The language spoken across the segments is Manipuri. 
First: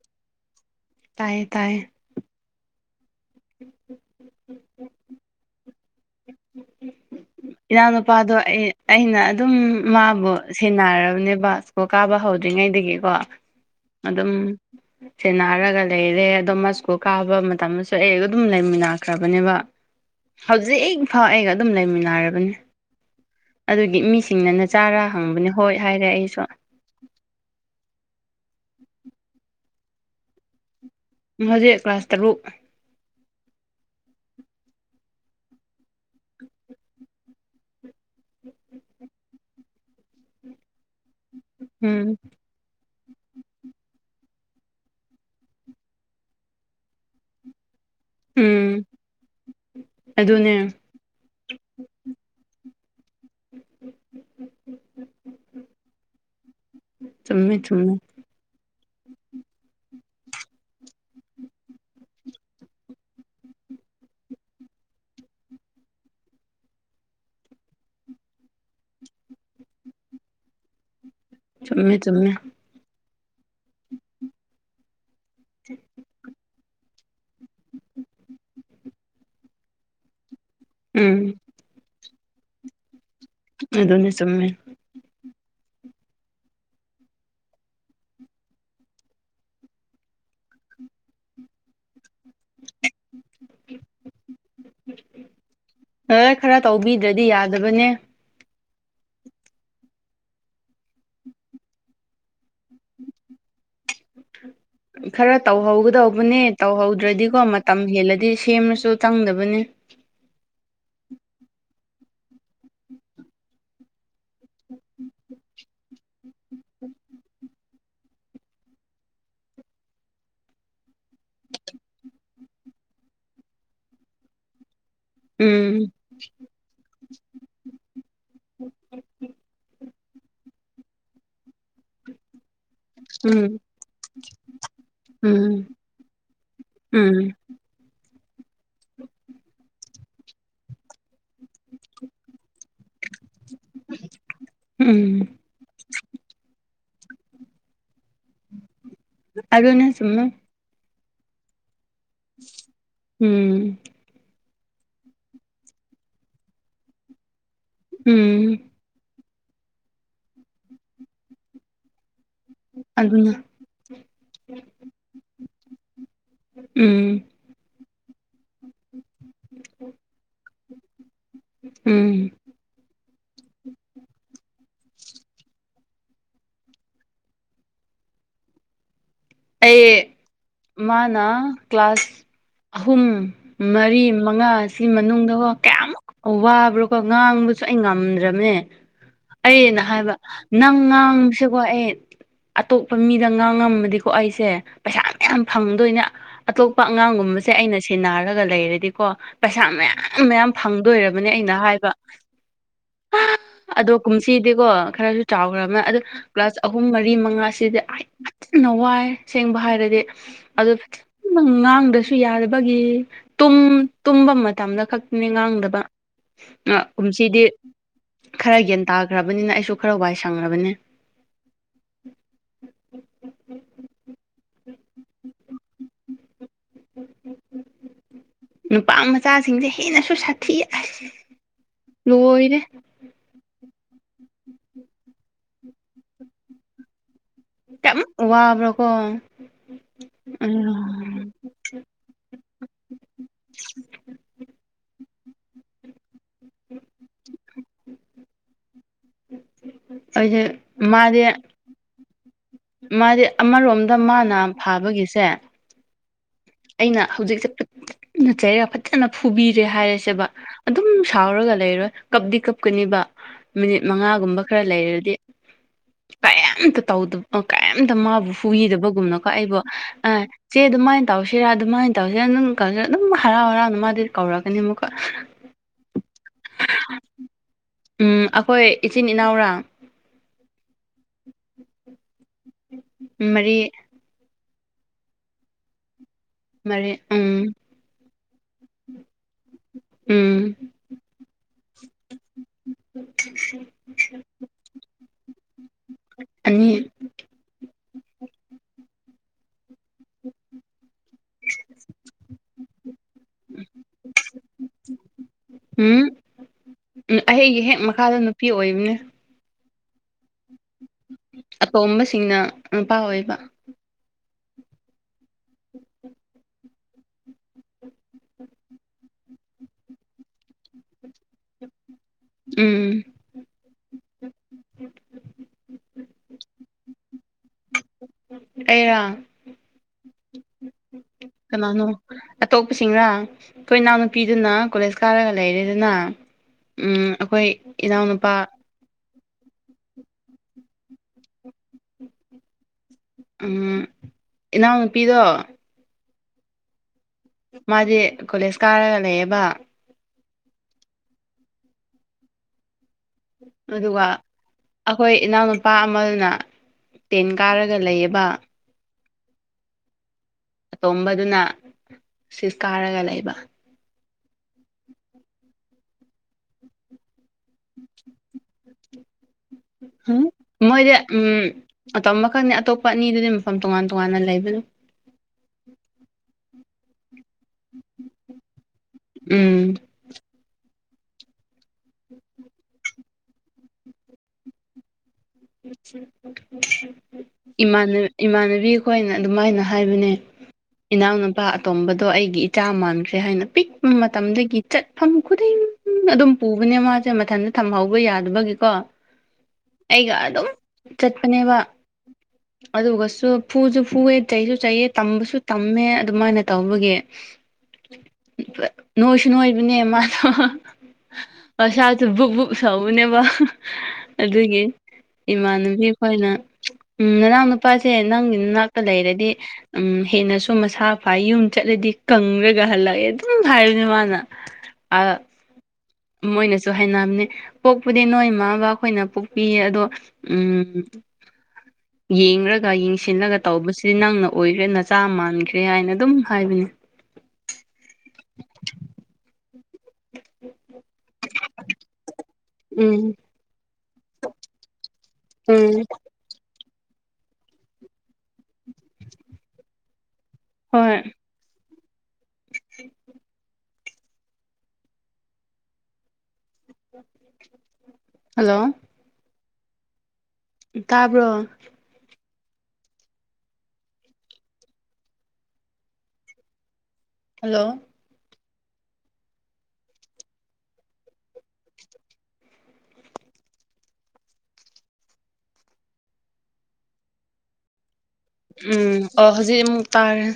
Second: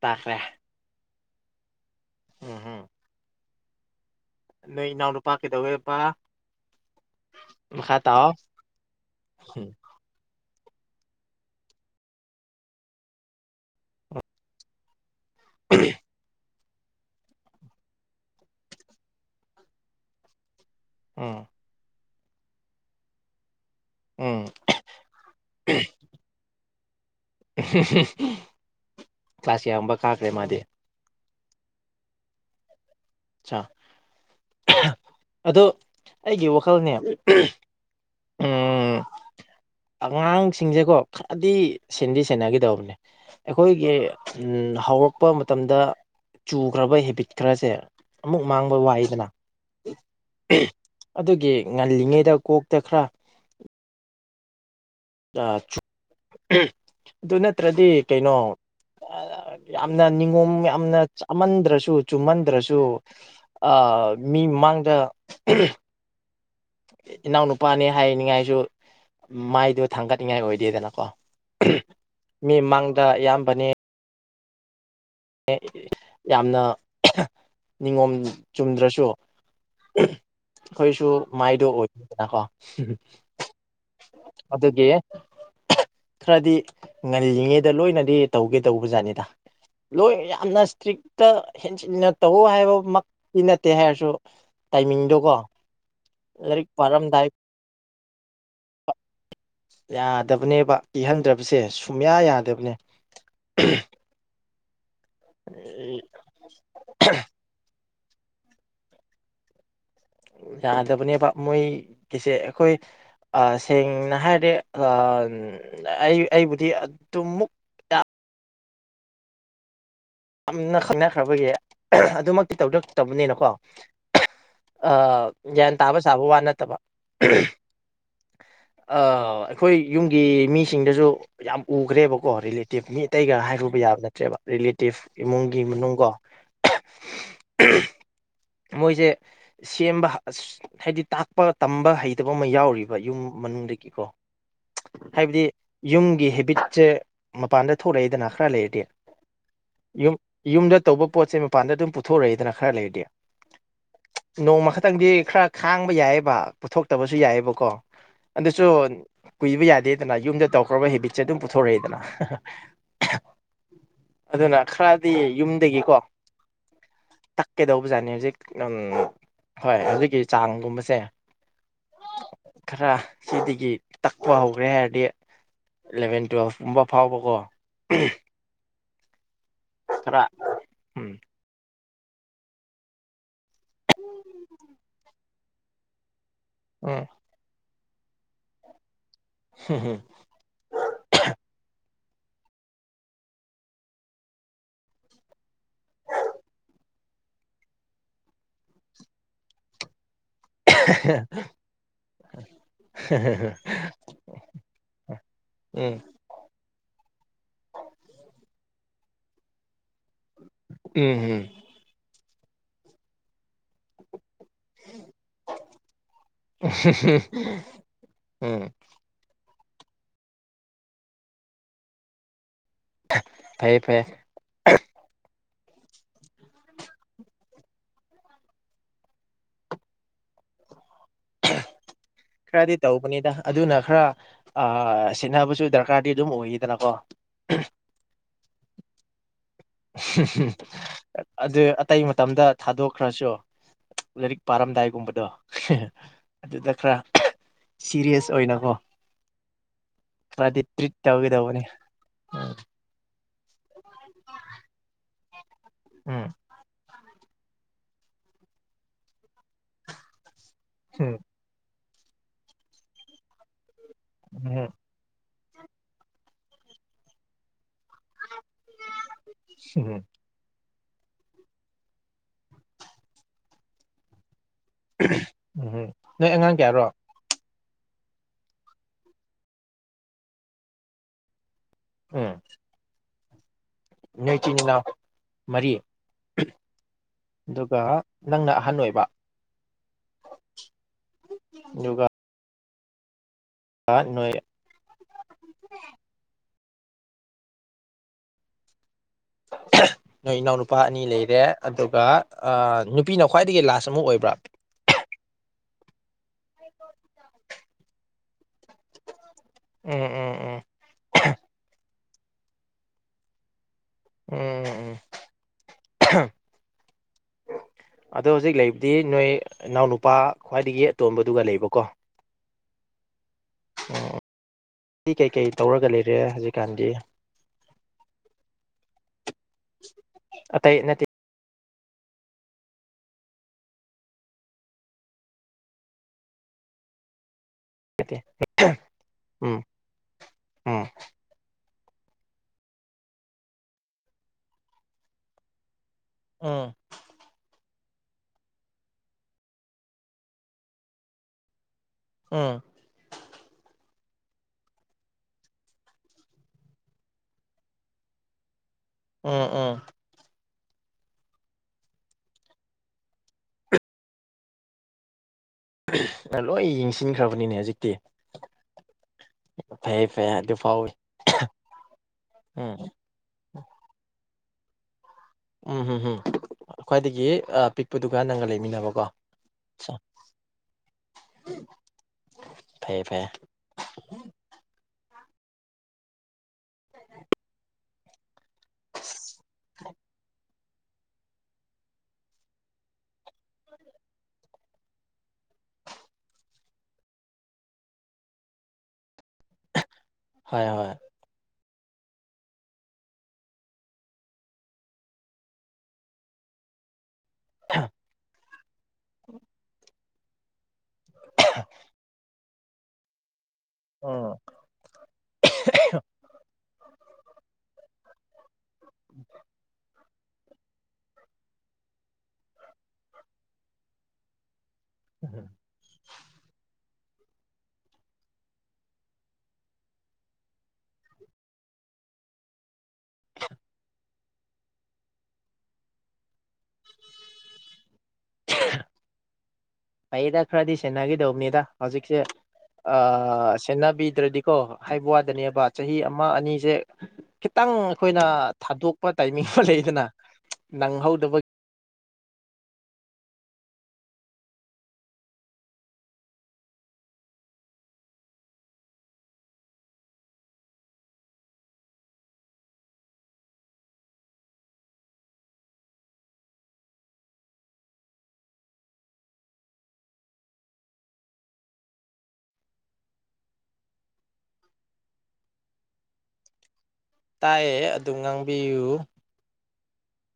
ꯇꯥꯈ꯭ꯔꯦ ꯇꯥꯏꯌꯦ ꯇꯥꯏꯌꯦ ꯎꯝ ꯍꯝ [inaudible] ꯅꯣꯏ ꯏꯅꯥꯎ ꯅꯨꯄꯥ ꯀꯩꯗꯧꯋꯦꯕ ꯏꯌꯥ ꯃꯈꯥ ꯇꯥꯎ ꯅꯨꯄꯥꯗꯣ ꯑꯩ ꯑꯩꯅ ꯑꯗꯨꯝ ꯃꯥꯕꯨ ꯁꯦꯟꯅꯔꯕꯅꯦꯕ ꯏ꯭ꯁꯀꯨꯜ ꯀꯥꯕ ꯍꯧꯗ꯭ꯔꯤꯉꯩꯗꯒꯤꯀꯣ ꯑꯗꯨꯝ ꯁꯅꯥꯔꯒꯥ ꯂꯩꯔꯦ ꯑꯗꯣ ꯃꯁꯨ ꯏ꯭ꯁꯀꯨꯜ ꯀꯥꯕ ꯃꯇꯝꯗꯁꯨ ꯑꯩ ꯑꯗꯨꯝ ꯂꯩꯃꯤꯟꯅꯈ꯭ꯔꯕꯅꯦꯕ ꯍꯧꯖꯤꯛ ꯐꯥꯎ ꯎꯝ ꯑꯩꯒ ꯑꯗꯨꯝ ꯂꯩꯃꯤꯟꯅꯔꯕꯅꯤ ꯑꯗꯨꯒꯤ ꯎꯝ ꯃꯤꯁꯤꯡꯅ ꯅꯆꯥꯔꯥ ꯍꯪꯕꯅꯦ ꯍꯣꯏ ꯍꯥꯏꯔꯦ ꯑꯩꯁꯨ ꯀ꯭ꯂꯥꯁ ꯌꯥꯝꯕ ꯀꯥꯈ꯭ꯔꯦ ꯃꯥꯗꯤ ꯍꯧꯖꯤꯛ ꯀ꯭ꯂꯥꯁ ꯇꯔꯨꯛ ꯑꯆꯥ ꯑꯗꯣ ꯑꯩꯒꯤ ꯋꯥꯈꯜꯅꯦ ꯑꯝ ꯑꯉꯥꯡꯁꯤꯡꯁꯦꯀꯣ ꯈꯔꯗꯤ ꯎꯝ ꯁꯦꯟꯗꯤ ꯁꯦꯟꯅꯒꯗꯧꯕꯅꯦ ꯑꯩꯈꯣꯏꯒꯤ ꯍꯧꯔꯛꯄ ꯃꯇꯝꯗ ꯆꯨꯈ꯭ꯔꯕ ꯍꯦꯕꯤꯠ ꯈꯔꯁꯦ ꯑꯃꯨꯛ ꯃꯥꯡꯕ ꯎꯝ ꯋꯥꯏꯗꯅ ꯑꯗꯨꯅꯦ ꯑꯗꯨꯒꯤ ꯉꯜꯂꯤꯉꯩꯗ ꯀꯣꯛ ꯇ ꯈꯔꯥ ꯑ ꯆꯨ ꯑꯗꯨ ꯆꯨꯝꯃꯦ ꯅꯠꯇ꯭ꯔꯗꯤ ꯆꯨꯝꯃꯦ ꯀꯩꯅꯣ ꯌꯥꯝꯅ ꯅꯤꯉꯣꯝ ꯌꯥꯝꯅ ꯆꯥꯃꯟꯗ꯭ꯔꯁꯨ ꯆꯨꯝꯃꯟꯗ꯭ꯔꯁꯨ ꯑ ꯃꯤ ꯃꯃꯥꯡꯗ ꯏꯅꯥꯎꯅꯨꯄꯥꯅꯦ ꯍꯥꯏꯅꯤꯡꯉꯥꯏꯁꯨ ꯃꯥꯏꯗꯣ ꯊꯥꯡꯒꯠꯅꯤꯡꯉꯥꯏ ꯑꯣꯏꯗꯦꯗꯅꯀꯣ ꯆꯨꯝꯃꯦ ꯆꯨꯝꯃꯦ ꯃꯤ ꯃꯥꯡꯗ ꯏꯌꯥꯝꯕꯅꯦ ꯌꯥꯝꯅ ꯅꯤꯉꯣꯝ ꯆꯨꯝꯗ꯭ꯔꯁꯨ ꯑꯩꯈꯣꯏꯁꯨ ꯎꯝ ꯃꯥꯏꯗꯣ ꯑꯣꯏꯗꯅꯀꯣ ꯑꯗꯨꯅꯦ ꯆꯨꯝꯃꯦ ꯑꯗꯨꯒꯤ ꯈꯔꯗꯤ ꯉꯜꯂꯤꯉꯩꯗ ꯂꯣꯏꯅꯗꯤ ꯇꯧꯒꯦ ꯇꯧꯕꯖꯥꯠꯅꯤꯗ ꯂꯣꯏ ꯌꯥꯝꯅ ꯏꯁꯇ꯭ꯔꯤꯛꯇ ꯍꯦꯟꯖꯤꯟꯅ ꯇꯧꯋꯣ ꯍꯥꯏꯕ ꯃꯛꯇꯤ ꯅꯠꯇꯦ ꯍꯥꯏꯔꯁꯨ ꯇꯥꯏꯃꯤꯡꯗꯣꯀꯣ ꯂꯥꯏꯔꯤꯛ ꯄꯥꯔꯝꯗꯥꯏ ꯗꯕꯅꯦ ꯌꯥꯗꯕꯅꯦꯕ ꯏꯍꯟꯗ꯭ꯔꯕꯁꯦ ꯁꯨꯝꯌꯥ ꯌꯥꯗꯕꯅꯦ [unintelligible] ꯈꯔ ꯇꯧꯍꯧꯒꯗꯧꯕꯅꯦ ꯇꯧꯍꯧꯗ꯭ꯔꯗꯤꯀꯣ ꯃꯇꯝ ꯍꯦꯜꯂꯗꯤ ꯁꯦꯝꯃꯁꯨ ꯆꯪꯗꯕꯅꯦ ꯌꯥꯗꯕꯅꯦꯕ ꯃꯣꯏ ꯀꯤꯁꯦ ꯑꯩꯈꯣꯏ ꯁꯦꯡꯅ ꯍꯥꯏꯔꯦ ꯑ ꯑꯩ ꯑꯩꯕꯨꯗꯤ ꯑꯗꯨꯃꯨꯛ ꯌꯥꯝꯅ ꯈꯪꯅꯈ꯭ꯔꯕꯒꯤ ꯑꯗꯨꯃꯛꯇꯤ ꯇꯧꯔꯛꯇꯕꯅꯤꯅꯀꯣ ꯑ ꯒ꯭ꯌꯥꯟ ꯎꯝ ꯇꯥꯕ ꯁꯥꯥꯕ ꯋꯥ ꯅꯠꯇꯕ ꯑꯝ ꯑ ꯑꯩꯈꯣꯏ ꯌꯨꯝꯒꯤ ꯃꯤꯁꯤꯡꯗꯁꯨ ꯌꯥꯝ ꯎꯈ꯭ꯔꯦꯕꯀꯣ ꯔꯤꯂꯦꯇꯤꯚ ꯃꯤ ꯑꯇꯩꯒ ꯎꯝ ꯍꯥꯏꯔꯨꯕ ꯌꯥꯕ ꯅꯠꯇ꯭ꯔꯦꯕ ꯔꯤꯂꯤꯠ ꯏꯃꯨꯡꯒꯤ ꯎꯝ ꯃꯅꯨꯡꯀꯣ ꯎꯝ [unintelligible] ꯃꯣꯏꯁꯦ ꯁꯦꯝꯕ ꯑꯁ ꯍꯥꯏꯗꯤ ꯇꯥꯛꯄ ꯇꯝꯕ ꯍꯩꯇꯕ ꯑꯃ ꯌꯥꯎꯔꯤꯕ ꯌꯨꯝ ꯃꯅꯨꯡꯗꯒꯤꯀꯣ ꯎꯝ ꯍꯥꯏꯕꯗꯤ ꯌꯨꯝꯒꯤ ꯍꯦꯕꯤꯠꯁꯦ ꯃꯄꯥꯟꯗ ꯊꯣꯛꯂꯛꯏꯗꯅ ꯈꯔ ꯂꯩꯔꯗꯤ ꯑꯗꯨꯅꯦ ꯌꯨꯝ ꯆꯨꯝꯃꯦ ꯌꯨꯝꯗ ꯇꯧꯕ ꯄꯣꯠꯁꯦ ꯃꯄꯥꯟꯗ ꯑꯗꯨꯝ ꯄꯨꯊꯣꯔꯛꯏꯗꯅ ꯈꯔ ꯂꯩꯔꯗꯤ ꯎꯝ ꯅꯣꯡꯃ ꯈꯠꯇꯪꯗꯤ ꯈꯔ ꯈꯥꯡꯕ ꯌꯥꯏꯑꯕ ꯄꯨꯊꯣꯛꯇꯕꯁꯨ ꯌꯥꯏꯑꯕꯀꯣ ꯎꯝ ꯑꯗꯨꯁꯨ ꯀꯨꯏꯕ ꯌꯥꯗꯦꯗꯅ ꯌꯨꯝꯗ ꯇꯧꯈ꯭ꯔꯕ ꯍꯦꯕꯤꯠꯁꯦ ꯑꯗꯨꯝ ꯄꯨꯊꯣꯔꯛꯑꯦꯗꯅ ꯑꯗꯨꯅ [unintelligible] ꯑꯗꯨꯅ ꯈ꯭ꯔꯥꯗꯤ ꯌꯨꯝꯗꯒꯤꯀꯣ ꯎꯝ ꯇꯛꯀꯦꯗꯧꯕꯖꯥꯠꯅꯤ ꯍꯧꯖꯤꯛ ꯑꯝ ꯍꯣꯏ ꯍꯧꯖꯤꯛꯀꯤ ꯆꯥꯡꯒꯨꯝꯕꯁꯦ ꯎꯝ ꯈꯔ ꯁꯤꯗꯒꯤ ꯇꯛꯄ ꯍꯧꯒ꯭ꯔꯦ ꯍꯥꯏꯔꯗꯤ ꯏꯂꯚꯦꯟ ꯇꯨꯌꯦꯜꯐꯒꯨꯝꯕ ꯐꯥꯎꯕꯀꯣ ꯑꯩ ꯈꯔ ꯎꯝ ꯃꯥꯅ ꯀ꯭ꯂꯥꯁ ꯑꯍꯨꯝ ꯃꯔꯤ ꯃꯉꯥꯁꯤ ꯃꯅꯨꯡꯗꯀ ꯀꯌꯥꯃꯨꯛ ꯋꯥꯕ ꯕ꯭ꯔꯣꯀꯣ ꯎꯝ ꯉꯥꯡꯕꯁꯨ ꯑꯩ ꯉꯝꯗ꯭ꯔꯃꯦ ꯑꯩꯅ ꯎꯝ ꯍꯥꯏꯕ ꯅꯪ ꯉꯥꯡꯕꯁꯦꯀꯣ ꯑꯩ ꯑꯇꯣꯞꯄ ꯃꯤꯗ ꯉꯥꯡꯉꯝꯃꯗꯤ ꯀꯣ ꯑꯩꯁꯦ ꯄꯩꯁꯥ ꯃꯌꯥꯝ ꯐꯪꯗꯣꯏꯅꯦ ꯑꯇꯣꯞꯄ ꯑꯉꯥꯡꯒꯨꯝꯕꯁꯦ ꯑꯩꯅ ꯁꯦꯟꯅꯔꯒ ꯂꯩꯔꯗꯤꯀꯣ ꯄꯩꯁꯥ ꯃꯌꯥꯝ ꯃꯌꯥꯝ ꯃꯌꯥꯝ ꯐꯪꯗꯣꯏꯔꯕꯅꯦ ꯑꯩꯅ ꯍꯥꯏꯕ ꯑꯗꯣ ꯀꯨꯝꯁꯤꯗꯤꯀꯣ ꯈꯔꯁꯨ ꯆꯥꯎꯈ꯭ꯔꯃꯦ ꯑꯗꯣ ꯎꯝ ꯀ꯭ꯂꯥꯁ ꯑꯍꯨꯝ ꯃꯔꯤ ꯃꯉꯥꯁꯤꯗꯤ ꯑꯥꯏ ꯐꯠꯖꯅ ꯋꯥꯏ ꯁꯦꯡꯕ ꯍꯥꯏꯔꯗꯤ ꯑꯗꯨ [unintelligible] ꯐꯖꯅ ꯎꯝ ꯉꯥꯡꯗ꯭ꯔꯁꯨ ꯌꯥꯗꯕꯒꯤ ꯇꯨꯝ ꯇꯨꯝꯕ ꯃꯇꯝꯗ ꯈꯛꯇꯅꯤ ꯉꯥꯡꯗꯕ ꯎꯝ ꯀꯨꯝꯁꯤꯗꯤ ꯈꯔ ꯎꯝ ꯌꯥꯟ ꯇꯥꯈ꯭ꯔꯕꯅꯤꯅ ꯑꯩꯁꯨ ꯈꯔ ꯋꯥꯏ ꯁꯪꯔꯕꯅꯦ ꯐꯌꯦ ꯐꯌꯦ [inaudible] ꯅꯨꯄꯥ ꯃꯆꯥꯁꯤꯡꯁꯦ ꯍꯦꯟꯅꯁꯨ ꯁꯥꯊꯤꯌꯦ ꯑꯁ ꯂꯣꯏꯔꯦ ꯈꯔꯗꯤ ꯇꯧꯕꯅꯤꯗ ꯑꯗꯨꯅ ꯈꯔ ꯑ ꯁꯦꯠꯅꯕꯁꯨ ꯗꯔꯀꯥꯔꯗꯤ ꯑꯗꯨꯝ ꯑꯣꯏꯌꯦꯗꯅꯀꯣ ꯇꯝ ꯋꯥꯕ꯭ꯔꯀꯣ [unintelligible] ꯑꯗꯨ ꯑ ꯇꯩ ꯃꯇꯝꯗ ꯊꯥꯗꯣꯛꯈ꯭ꯔꯁꯨ ꯂꯥꯏꯔꯤꯛ ꯄꯥꯔꯝꯗꯥꯏꯒꯨꯝꯕꯗꯣ ꯍꯦꯍꯦ ꯑꯗꯨꯗ ꯈꯔ ꯁꯤꯔꯤꯌꯁ ꯑꯣꯏꯅꯀꯣ ꯑꯩꯗꯤ ꯄꯗꯤ ꯇ꯭ꯔꯤꯠ ꯃꯥꯗꯤ ꯇꯧꯒꯗꯧꯕꯅꯤ ꯃꯥꯗꯤ ꯑꯃꯔꯣꯝꯗ ꯃꯥꯅ ꯐꯥꯕꯒꯤꯁꯦ ꯑꯝ ꯑꯩꯅ ꯍꯧꯖꯤꯛꯁꯦ ꯐꯅ ꯆꯩꯩꯔꯒ ꯐꯖꯅ ꯐꯨꯕꯤꯔꯦ ꯍꯥꯏꯔꯁꯦꯕ ꯑꯗꯨꯝ ꯎꯝ ꯁꯥꯎꯔꯒ ꯂꯩꯔꯣꯏ ꯀꯞꯗꯤ ꯀꯞꯀꯅꯤꯕ ꯃꯤꯅꯤꯠ ꯃꯉꯥꯒꯨꯝꯕ ꯎꯝ ꯈꯔ ꯂꯩꯔꯗꯤ ꯀꯔꯤꯝꯇ ꯇꯧꯗ ꯀꯔꯤꯝꯇ ꯃꯥꯕꯨ ꯍꯨꯈꯤꯗꯕꯒꯨꯝꯅꯀꯣ ꯑꯩꯕꯨ ꯎꯝ ꯑ ꯆꯦ ꯑꯗꯨꯃꯥꯏꯅ ꯇꯧꯁꯤꯔꯥ ꯑꯗꯨꯃꯥꯏꯅ ꯇꯧꯁꯤꯔ ꯑꯗꯨꯝꯔ ꯑꯗꯨꯝ ꯍꯔꯥꯎ ꯍꯔꯥꯎꯅ ꯃꯥꯗꯤ ꯀꯧꯔꯛꯀꯅꯤ ꯑꯃꯨꯛ ꯎꯝꯝ ꯅꯣꯏ ꯑꯉꯥꯡ ꯀꯌꯥꯔꯣ ꯎꯝ ꯑꯩꯈꯣꯏ ꯏꯆꯤꯟ ꯏꯅꯥꯎꯔ ꯎꯝ ꯃꯔꯤ ꯅꯣꯏꯆꯤꯟ ꯏꯅꯥꯎ ꯃꯔꯤ ꯃꯔꯤ ꯎꯝ ꯑꯗꯨꯒ ꯅꯪꯅ ꯑꯍꯟ ꯑꯣꯏꯕ ꯎꯝ ꯗꯨꯒꯥ [unintelligible] [inaudible] ꯑꯥ ꯅꯣꯏ [inaudible] ꯑꯅꯤ ꯅꯣꯏ ꯏꯅꯥꯎꯅꯨꯄꯥ ꯑꯅꯤ ꯂꯩꯔꯦ ꯑꯗꯨꯒ ꯅꯨꯄꯤꯅ ꯈ꯭ꯋꯥꯏꯗꯒꯤ ꯂꯥꯁ ꯑꯃꯛ ꯑꯣꯏꯕ꯭ꯔꯥ ꯎꯝ ꯎꯝ ꯑꯩꯒꯤ ꯍꯦꯛ ꯃꯈꯥꯗ ꯅꯨꯄꯤ ꯑꯣꯏꯕꯅꯦ ꯎꯝ ꯎꯝ ꯎꯝ ꯑꯄꯣꯝꯕꯁꯤꯡꯅ ꯅꯨꯄꯥ ꯑꯣꯏꯕ ꯎꯝ ꯎꯝ ꯑꯗꯣ ꯍꯧꯖꯤꯛ ꯂꯩꯕꯗꯤ ꯅꯣꯏ ꯏꯅꯥꯎꯅꯨꯄꯥ ꯈ꯭ꯋꯥꯏꯗꯒꯤ ꯑꯇꯣꯟꯕꯗꯨꯒ ꯂꯩꯕꯀꯣ ꯎꯝ ꯑꯣ ꯁꯤ ꯀꯩꯀꯩ ꯇꯧꯔꯒ ꯂꯩꯔꯦ ꯍꯧꯖꯤꯛꯀꯥꯟꯗꯤ ꯑꯩꯩꯔꯣ ꯑꯇꯩ ꯅꯠꯇꯦ ꯀꯅꯥꯅꯣ ꯑꯇꯣꯞꯄꯁꯤꯡꯔ ꯑꯩꯈꯣꯏ ꯏꯅꯥꯎꯅꯨꯄꯤꯗꯨꯅ ꯀꯣꯂꯦꯖ ꯀꯥꯔꯒ ꯂꯩꯔꯦꯗꯅ ꯎꯝ ꯑꯩꯈꯣꯏ ꯏꯅꯥꯎꯅꯨꯄꯥ ꯎꯝ ꯎꯝ ꯎꯝ ꯏꯅꯥꯎꯅꯨꯄꯤꯗꯣ ꯑꯥ ꯃꯥꯗꯤ ꯀꯣꯂꯦꯖ ꯀꯥꯔꯒ ꯂꯩꯌꯦꯕ ꯎꯝ ꯑꯗꯨꯒ ꯑꯩꯈꯣꯏ ꯏꯅꯥꯎꯅꯨꯄꯥ ꯑꯃꯅ ꯇꯦꯟ ꯀꯥꯔꯒ ꯂꯩꯌꯦꯕ ꯎꯝ ꯎꯝ ꯑꯇꯣꯝꯕꯗꯨꯅ ꯁꯤꯁ ꯀꯥꯔꯒ ꯂꯩꯕ ꯂꯣꯏ ꯌꯦꯡꯁꯤꯟꯈ꯭ꯔꯕꯅꯤꯅꯦ ꯍꯧꯖꯤꯛꯇꯤ ꯐꯩ ꯑꯝ ꯐꯩ ꯑꯗꯨ ꯐꯥꯎꯋꯤ ꯃꯣꯏꯗꯤ ꯎꯝ ꯑꯇꯣ ꯑꯃꯈꯛꯅꯤ ꯎꯝ ꯑꯇꯣꯞꯄ ꯑꯅꯤꯗꯨꯗꯤ ꯃꯐꯝ ꯇꯣꯉꯥꯟ ꯇꯣꯉꯥꯟꯅ ꯂꯩꯕꯅꯦ ꯎꯝ ꯎꯝ ꯎꯝ ꯈ꯭ꯋꯥꯏꯗꯒꯤ ꯄꯤꯛꯄꯗꯨꯒ ꯅꯪꯒ ꯂꯩꯃꯤꯟꯅꯕꯀꯣ ꯎꯝ ꯐꯩꯌꯦ ꯐꯩꯌꯦ ꯏꯃꯥꯟꯅ ꯏꯃꯥꯟꯅ ꯕꯤꯈꯣꯅ ꯑꯗꯨꯃꯥꯏꯅ ꯍꯥꯏꯕꯅꯦ ꯏꯅꯥꯎꯅꯨꯄꯥ ꯑꯇꯣꯝꯕꯗꯣ ꯑꯩꯒꯤ ꯏꯆꯥ ꯃꯥꯟꯈ꯭ꯔꯦ ꯍꯥꯏꯅ ꯄꯤꯛꯄ ꯃꯇꯝꯗꯒꯤ ꯆꯠꯐꯝ ꯈꯨꯗꯤꯡ ꯎ ꯑꯗꯨꯝ ꯄꯨꯕꯅꯦ ꯃꯥꯁꯦ ꯃꯊꯟꯇ ꯊꯝꯍꯧꯕ ꯌꯥꯗꯕꯒꯤꯀꯣ [inaudible] ꯑꯩꯒ ꯍꯣꯏ ꯍꯣꯏ ꯆꯠꯄꯤꯅꯦꯕ [inaudible] ꯑꯗꯨꯒꯁꯨ ꯐꯨꯁꯨ ꯐꯨꯑꯦ ꯆꯩꯁꯨ ꯆꯩꯌꯦ ꯇꯝꯕꯁꯨ ꯇꯝꯃꯦ ꯑꯗꯨꯃꯥꯏꯅ ꯇꯧꯕꯒꯤ ꯅꯣꯏꯁꯨ ꯅꯣꯏꯕꯅꯦ ꯃꯥꯗꯣ ꯃꯁꯥꯁꯨ ꯕꯨꯞ ꯕꯨꯞ ꯂꯥꯎꯕꯅꯦꯕ ꯑꯣ ꯑꯗꯨꯒꯤ ꯏꯃꯥꯟꯅꯕꯤꯈꯣꯏꯅ ꯎꯝ ꯅꯅꯥꯎ ꯅꯨꯄꯥꯁꯦ ꯅꯪꯒꯤ ꯅꯅꯥꯛꯇ ꯂꯩꯔꯗꯤ ꯎꯝ ꯍꯦꯟꯅꯁꯨ ꯃꯁꯥ ꯐꯏ ꯌꯨꯝ ꯆꯠꯂꯗꯤ ꯀꯪꯔꯒ ꯍꯜꯂꯛꯑꯦ ꯑꯗꯨꯝ ꯍꯥꯏꯕꯅꯦ ꯃꯥꯅ ꯑꯥ ꯎꯝ ꯃꯣꯏꯅꯁꯨ ꯍꯥꯏꯅꯝꯅꯦ ꯄꯣꯛꯄꯗꯤ ꯅꯣꯏ ꯃꯥ ꯕꯥ ꯈꯣꯏꯅ ꯄꯣꯛꯄꯤꯌꯦ ꯑꯗꯣ ꯎꯝ ꯌꯦꯡꯔꯒ ꯌꯦꯡ ꯁꯤꯜꯂꯒ ꯇꯧꯕꯁꯤꯗꯤ ꯅꯪꯅ ꯑꯣꯏꯈ꯭ꯔꯦ ꯅꯆꯥ ꯃꯥꯟꯈ꯭ꯔꯦ ꯍꯥꯏꯅ ꯑꯗꯨꯝ ꯍꯥꯏꯕꯅꯦ [unintelligible] ꯐꯩꯌꯦꯗ ꯈꯔꯗꯤ ꯁꯦꯟꯅꯈꯤꯗꯧꯕꯅꯤꯗ ꯍꯧꯖꯤꯛꯁꯦ ꯎꯝ ꯁꯦꯟꯅꯕꯤꯗ꯭ꯔꯗꯤꯀꯣ ꯍꯥꯏꯕ ꯋꯥꯗꯅꯦꯕ ꯎꯝ ꯆꯍꯤ ꯑꯃ ꯑꯅꯤꯁꯦ ꯈꯤꯇꯪ ꯑꯩꯈꯣꯏꯅ ꯊꯥꯗꯣꯛꯄ ꯇꯥꯏꯃꯤꯡ ꯑꯃ ꯂꯩꯗꯅ ꯅꯪ ꯍꯣꯏ ꯍꯧꯗꯕ ꯍꯜꯂꯣ ꯇꯥꯕ꯭ꯔꯣ ꯍꯜꯂꯣ ꯇꯥꯏꯌꯦ ꯑꯗꯨꯝ ꯎꯝ ꯉꯥꯡꯕꯤꯌꯨ ꯑꯣ ꯍꯧꯖꯤꯛ ꯑꯃꯨꯛ ꯇꯥꯔꯦ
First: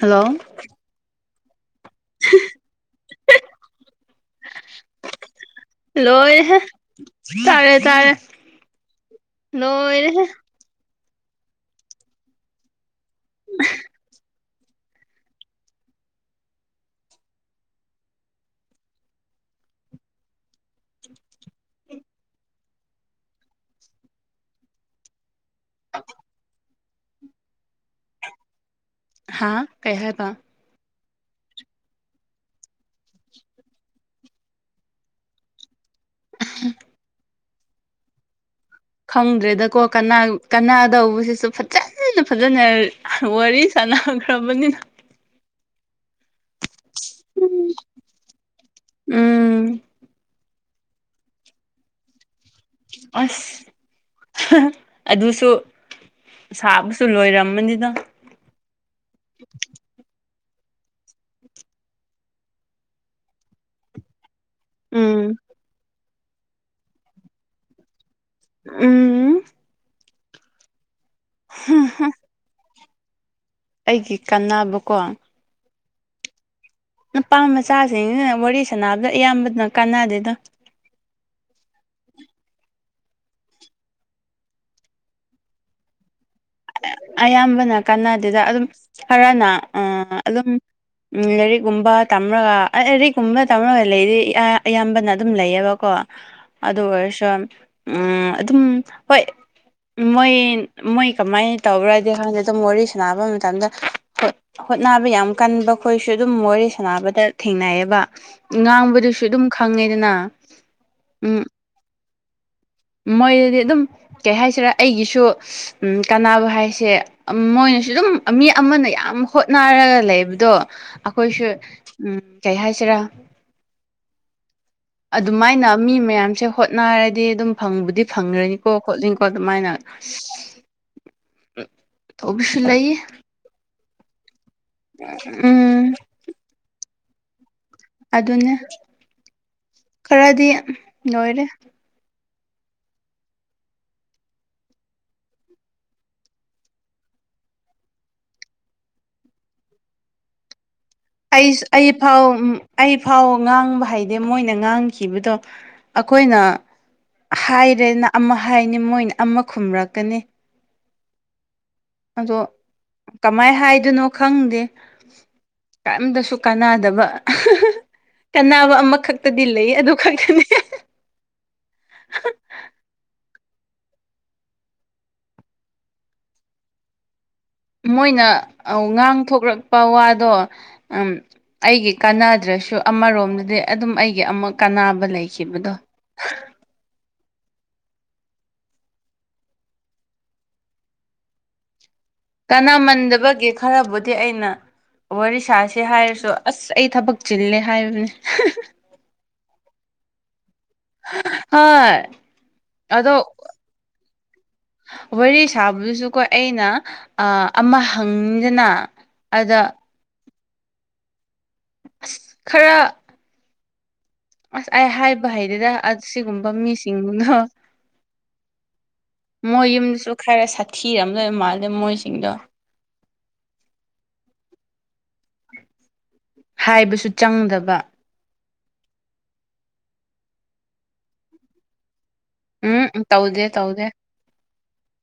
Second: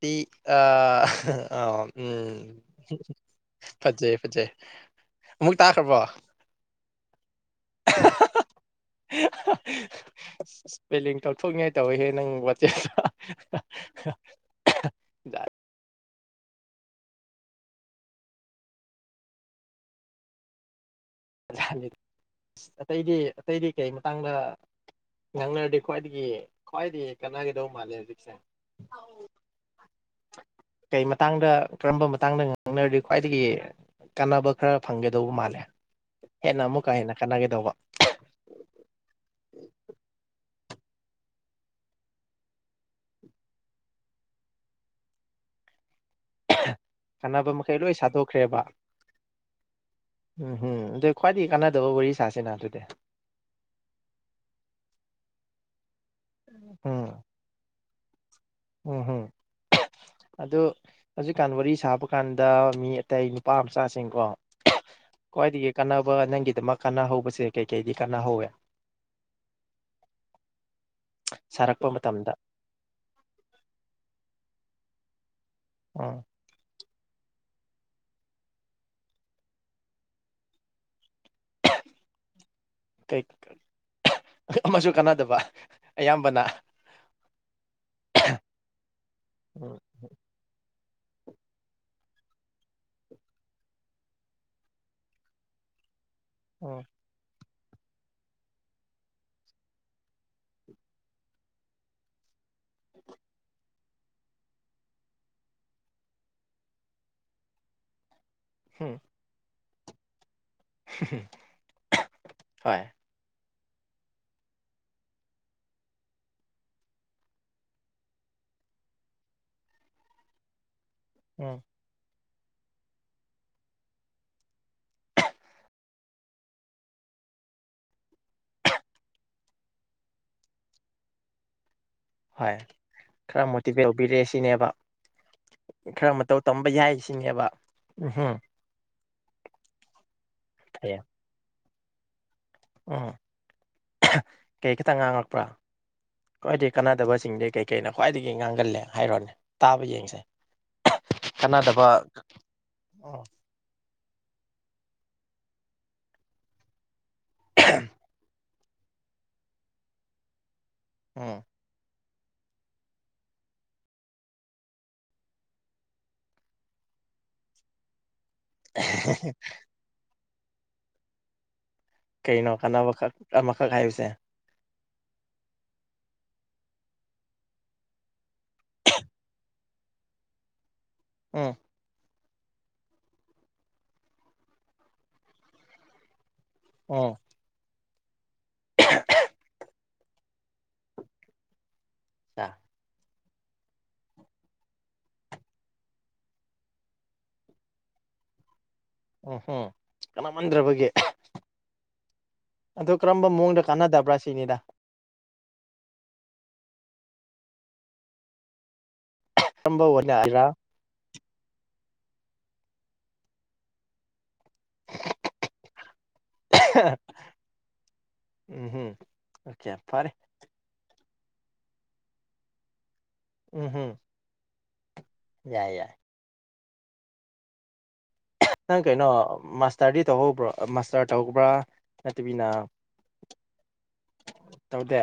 ꯇꯤ ꯍꯜꯂꯣ ꯑꯥꯍꯥ ꯑꯥ ꯎꯝ ꯐꯖꯩ ꯐꯖꯩ ꯑꯃꯨꯛ ꯇꯥꯈ꯭ꯔꯕꯣ ꯦ ꯇꯔꯦ ꯇꯔꯦ ꯅꯣꯡꯔꯦ ꯍꯦ ꯄꯦꯂꯤꯡ ꯇꯧꯊꯣꯛꯅꯤꯡꯉꯥꯏ ꯇꯧꯋꯍꯦ ꯅꯪ ꯋꯥꯆꯦꯞꯇ ꯖꯥꯠ ꯖ ꯑꯁ ꯑꯇꯩꯗꯤ ꯑꯇꯩꯗꯤ ꯀꯩ ꯃꯇꯥꯡꯗ ꯉꯪꯅꯔꯗꯤ ꯈ꯭ꯋꯥꯏꯗꯒꯤ ꯈ꯭ꯋꯥꯏꯗꯒꯤ ꯀꯥꯟꯅꯒꯗꯧꯕ ꯃꯥꯜꯂꯦ ꯍꯧꯖꯤꯛꯁꯦ ꯍꯥꯥ ꯀꯌꯥ ꯇ ꯀꯩ ꯃꯇꯥꯡꯗ ꯀꯔꯝꯕ ꯃꯇꯥꯡꯗ ꯉꯥꯡꯅꯔꯗꯤ ꯈ꯭ꯋꯥꯏꯗꯒꯤ ꯀꯥꯟꯅꯕ ꯈꯔ ꯐꯪꯒꯗꯧꯕ ꯃꯥꯜꯂꯦ ꯍꯦꯟꯅ ꯑꯃꯨꯛꯀ ꯍꯦꯟꯅ ꯀꯥꯟꯅꯒꯗꯧꯕ ꯈꯪꯗ꯭ꯔꯦꯗꯀꯣ ꯀꯅꯥ ꯀꯅꯥꯗꯧꯕꯁꯤꯁꯨ ꯐꯖꯅ ꯐꯖꯅ ꯋꯥꯔꯤ ꯁꯥꯅꯈ꯭ꯔꯕꯅꯤ ꯀꯥꯟꯅꯕ ꯃꯈꯩ ꯂꯣꯏ ꯁꯥꯗꯣꯛꯈ꯭ꯔꯦꯕ ꯎꯝ ꯎꯝ ꯍꯝ ꯑꯗꯨꯗ ꯈ꯭ꯋꯥꯏꯗꯒꯤ ꯀꯥꯟꯅꯗꯕ ꯋꯥꯔꯤ ꯁꯥꯁꯤꯅ ꯍꯧꯖꯤꯛ ꯑꯁ ꯑꯗꯨꯁꯨ ꯁꯥꯕꯁꯨ ꯎꯝ ꯂꯣꯏꯔꯝꯃꯅꯤꯗ ꯎꯝ ꯍꯝ ꯑ ꯍꯧꯖꯤꯛꯀꯥꯟ ꯋꯥꯔꯤ ꯁꯥꯕ ꯀꯥꯟꯗ ꯃꯤ ꯑꯇꯩ ꯅꯨꯄꯥ ꯃꯆꯥꯁꯤꯡꯀꯣ ꯎꯝ ꯈ꯭ꯋꯥꯏꯗꯒꯤ ꯀꯥꯟꯅꯕ ꯅꯪꯒꯤꯗꯃꯛ ꯀꯥꯟꯅꯍꯧꯕꯁꯦ ꯀꯩꯀꯩꯗꯤ ꯀꯥꯟꯅꯍꯧꯋꯦ ꯎꯝ ꯁꯥꯔꯛꯄ ꯃꯇꯝꯗ ꯑꯩꯒꯤ ꯀꯥꯟꯅꯕꯀꯣ ꯎꯝ ꯅꯄꯥꯝ ꯃꯆꯥꯁꯤꯡꯁꯤꯅ ꯋꯥꯔꯤ ꯁꯥꯟꯅꯕꯗ ꯑꯌꯥꯝꯕꯅ ꯀꯥꯟꯅꯗꯦꯗ ꯑꯃꯁꯨ ꯀꯥꯟꯅꯗꯕ ꯑꯌꯥꯝꯕꯅ ꯑꯌꯥꯝꯕꯅ ꯀꯥꯟꯅꯗꯨꯗ ꯑꯗꯨꯝ ꯈꯔꯅ ꯎꯝ ꯑꯗꯨꯝ ꯎ ꯂꯥꯏꯔꯤꯛꯀꯨꯝꯕ ꯇꯝꯃꯔꯒ ꯂꯥꯏꯔꯤꯛꯀꯨꯝꯕ ꯇꯝꯃꯔꯒ ꯂꯩꯗꯤ ꯑꯌꯥꯝꯕꯅ ꯑꯗꯨꯝ ꯂꯩꯌꯦꯕ ꯀꯣ ꯑꯗꯨ ꯎꯝ ꯑꯣꯏꯔꯁꯨ ꯎꯝ ꯑꯗꯨꯝ ꯍꯣꯏ ꯃꯣꯏ ꯃꯣꯏ ꯀꯃꯥꯏꯅ ꯇꯧꯕ꯭ꯔꯗꯤ ꯍꯥꯟꯅ ꯑꯗꯨꯝ ꯋꯥꯔꯤ ꯁꯥꯟꯅꯕ ꯃꯇꯝꯗ ꯍꯣꯏ ꯍꯣꯠꯅꯕ ꯌꯥꯝ ꯀꯟꯕ ꯑꯩꯈꯣꯏꯁꯨ ꯑꯗꯨꯝ ꯃꯦ ꯁꯥꯟꯅꯕꯗ ꯊꯦꯡꯅꯩꯌꯦꯕ ꯍꯝ ꯉꯥꯡꯕꯗꯨꯁꯨ ꯑꯗꯨꯝ ꯈꯪꯉꯦꯗꯅ ꯎꯝ ꯍꯣꯏ ꯃꯣꯏꯗꯗꯤ ꯑꯗꯨꯝ ꯀꯩ ꯍꯥꯏꯁꯤꯔꯥ ꯑꯩꯒꯤꯁꯨ ꯀꯥꯟꯅꯕ ꯍꯥꯏꯁꯦ ꯃꯣꯏꯅꯁꯨ ꯑꯗꯨꯝ ꯃꯤ ꯑꯃꯅ ꯌꯥꯝ ꯍꯣꯠꯅꯔꯒ ꯂꯩꯕꯗꯣ ꯑꯩꯈꯣꯏꯁꯨ ꯎꯝ ꯎꯝ ꯀꯩ ꯍꯥꯏꯁꯤꯔꯥ ꯑꯗꯨꯃꯥꯏꯅ ꯃꯤ ꯃꯌꯥꯝꯁꯦ ꯍꯣꯠꯅꯔꯗꯤ ꯑꯗꯨꯝ ꯐꯪꯕꯨꯗꯤ ꯐꯪꯈ꯭ꯔꯅꯤꯀꯣ ꯈꯣꯠꯂꯤꯅꯤꯀꯣ ꯑꯗꯨꯃꯥꯏꯅ [unintelligible] [inaudible] ꯍꯣꯏ ꯇꯧꯕꯁꯨ ꯂꯩꯌꯦ ꯈꯔ ꯃꯣꯇꯤꯚꯦꯠ ꯇꯧꯕꯤꯔꯛꯑꯦ ꯁꯤꯅꯦꯕ ꯎꯝ ꯈꯔ ꯃꯇꯧ ꯇꯝꯕ ꯌꯥꯏ ꯁꯤꯅꯦꯕ ꯎꯝꯍꯨꯝ ꯑꯗꯨꯅꯦ ꯈꯔꯗꯤ ꯐꯩꯌꯦ ꯂꯣꯏꯔꯦ ꯎꯝ ꯀꯩ ꯈꯤꯇꯪ ꯉꯥꯡꯉꯛꯄ꯭ꯔꯥ ꯈ꯭ꯋꯥꯏꯗꯒꯤ ꯀꯥꯟꯅꯗꯕꯁꯤꯡꯗꯤ ꯀꯩꯀꯩꯅ ꯈ꯭ꯋꯥꯏꯗꯒꯤ ꯉꯥꯡꯒꯜꯂꯦ ꯍꯥꯏꯔꯣꯅꯦ ꯇꯥꯕ ꯌꯦꯡꯁꯦ ꯑꯩ ꯀꯥꯟꯅꯗꯕ ꯑꯩ ꯐꯥꯎ ꯑꯩ ꯎꯝ ꯐꯥꯎ ꯉꯥꯡꯕ ꯍꯥꯏꯗꯤ ꯃꯣꯏꯅ ꯉꯥꯡꯈꯤꯕꯗꯣ ꯑꯩꯈꯣꯏꯅ ꯍꯥꯏꯔꯦꯅ ꯑꯃ ꯍꯥꯏꯅꯤ ꯃꯣꯏꯅ ꯑꯃ ꯈꯨꯝꯔꯛꯀꯅꯤ ꯎꯝ ꯑꯗꯣ ꯀꯃꯥꯏ ꯍꯥꯏꯗꯣꯏꯅꯣ ꯈꯪꯗꯦ ꯀꯔꯤꯝꯇꯁꯨ ꯀꯥꯟꯅꯗꯕ ꯀꯥꯟꯅꯕ ꯑꯃꯈꯛꯇꯗꯤ ꯂꯩ ꯑꯗꯨ ꯈꯛꯇꯅꯤ ꯀꯩꯅꯣ ꯀꯥꯟꯅꯕꯈꯛ ꯑꯃꯈꯛ ꯍꯥꯏꯕꯁꯦ ꯃꯣꯏꯅ ꯉꯥꯡꯊꯣꯂꯛꯄ ꯋꯥꯗꯣ ꯎꯝ ꯑꯩꯒꯤ ꯀꯥꯟꯅꯗ꯭ꯔꯁꯨ ꯑꯃꯔꯣꯝꯗꯗꯤ ꯑꯗꯨꯝ ꯑꯩꯒꯤ ꯑꯃꯨꯛ ꯀꯥꯟꯅꯕ ꯂꯩꯈꯤꯕꯗꯣ ꯑꯣ ꯍ [unintelligible] ꯅꯥꯝꯃꯟꯗꯕꯒꯤ ꯈꯔꯕꯨꯗꯤ ꯑꯩꯅ ꯋꯥꯔꯤ ꯁꯥꯥꯁꯦ ꯍꯥꯏꯔꯁꯨ ꯑꯁ ꯑꯩ ꯊꯕꯛ ꯆꯤꯜꯂꯦ ꯍꯥꯏꯕꯅꯤ ꯎꯝ ꯍꯝ ꯀꯅꯥꯃꯟꯗ꯭ꯔꯕꯒꯦ ꯍꯣꯏ ꯑꯘꯨ ꯑꯗꯣ ꯀꯔꯝꯕ ꯃꯑꯣꯡꯗ ꯀꯥꯟꯅꯗꯕ꯭ꯔꯥ ꯁꯤꯅꯤꯗ ꯋꯥꯔꯤ ꯁꯥꯕꯗꯨꯁꯨꯀꯣ ꯑꯩꯅ ꯑꯃ ꯍꯪꯅꯤꯗꯅ ꯑꯗ ꯅꯦ ꯍꯥꯏ꯭ꯔꯥ [unintelligible] ꯑꯁ ꯈꯔ ꯑꯁ ꯑꯩ ꯍꯥꯏꯕ ꯍꯩꯇꯦꯘ ꯑꯁ ꯁꯤꯈꯨꯝꯕꯥ ꯃꯤꯁꯤꯡꯘꯣꯗꯨꯅꯣ ꯎꯝ ꯍꯨꯝ ꯃꯣꯏ ꯌꯨꯝꯗꯨꯁꯨ ꯈꯔ ꯁꯥꯊꯤꯔꯝ ꯘꯧ ꯃꯥꯜꯂꯦ ꯃꯣꯏꯁꯤꯡꯗꯣ ꯎꯝ ꯍꯨꯝ ꯌꯥꯏ ꯌꯥꯏ ꯍꯥꯏꯕꯁꯨ ꯆꯪꯗꯕ ꯅꯪ ꯀꯩꯅꯣ ꯃꯥꯁꯇꯔꯗꯤ ꯇꯧꯍꯧꯕ꯭ꯔꯣ ꯃꯥꯁꯇꯔ ꯇꯧꯕ꯭ꯔꯥ ꯅꯠꯇꯕꯤꯅꯥ ꯎꯝ ꯇꯧꯗꯦ ꯇꯧꯗꯦ ꯇꯧꯗꯦ